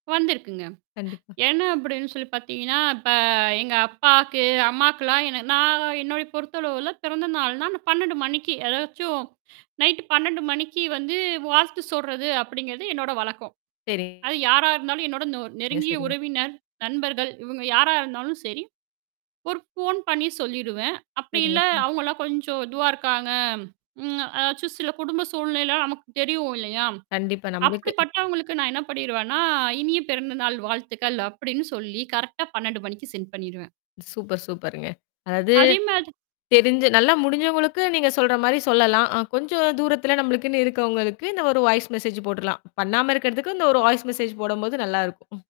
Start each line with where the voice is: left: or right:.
right: வந்திருக்குங்க.
left: கண்டிப்பா.
right: என்ன அப்படின்னு சொல்லி பார்த்தீங்கன்னா, இப்ப எங்க அப்பாவுக்கு, அம்மாக்குலாம் என்ன நான் என்னுடைய பொறுத்த அளவில பிறந்தநாள்னா நான் 12:00 மணிக்கு அதாச்சும், நைட்டு 12:00 மணிக்கு வந்து வாழ்த்து சொல்றது அப்படிங்கிறது என்னோட வழக்கம். அது
left: சரிங்க.
right: யாரா இருந்தாலும், என்னோட நொ நெருங்கிய
left: சரிங்க.
right: உறவினர், நண்பர்கள் இவங்க யாரா இருந்தாலும் சரி. ஒரு ஃபோன் பண்ணி சொல்லிடுவேன். அப்படி
left: சரிங்க.
right: இல்ல,
left: சரி.
right: அவங்களலாம் கொஞ்சம் இதுவா இருக்காங்க, ம், அதாச்சும் சில குடும்ப சூழ்நிலை நமக்கு தெரியும் இல்லையா?
left: கண்டிப்பா. நம்பளுக்கு
right: அப்படிப்பட்டவங்களுக்கு நான் என்ன பண்ணிடுவேன்னா, "இனிய பிறந்தநாள் வாழ்த்துக்கள்" அப்படின்னு சொல்லி கரெக்ட்டா 12:00 மணிக்கு சென்ட் பண்ணிடுவேன்.
left: சூப்பர், சூப்பருங்க. அதாவது,
right: அதே மாதி
left: தெரிஞ்சு நல்லா முடிஞ்சவங்களுக்கு நீங்க சொல்ற மாதிரி சொல்லலாம். அ கொஞ்சம் தூரத்தில நம்மளுக்குன்னு இருக்கிறவங்களுக்கு இந்த ஒரு வாய்ஸ் மெசேஜ் போட்டுடலாம். பண்ணாம இருக்கிறதுக்கு, இந்த ஒரு வாய்ஸ் மெசேஜ் போடும்போது நல்லாயிருக்கும். ம்.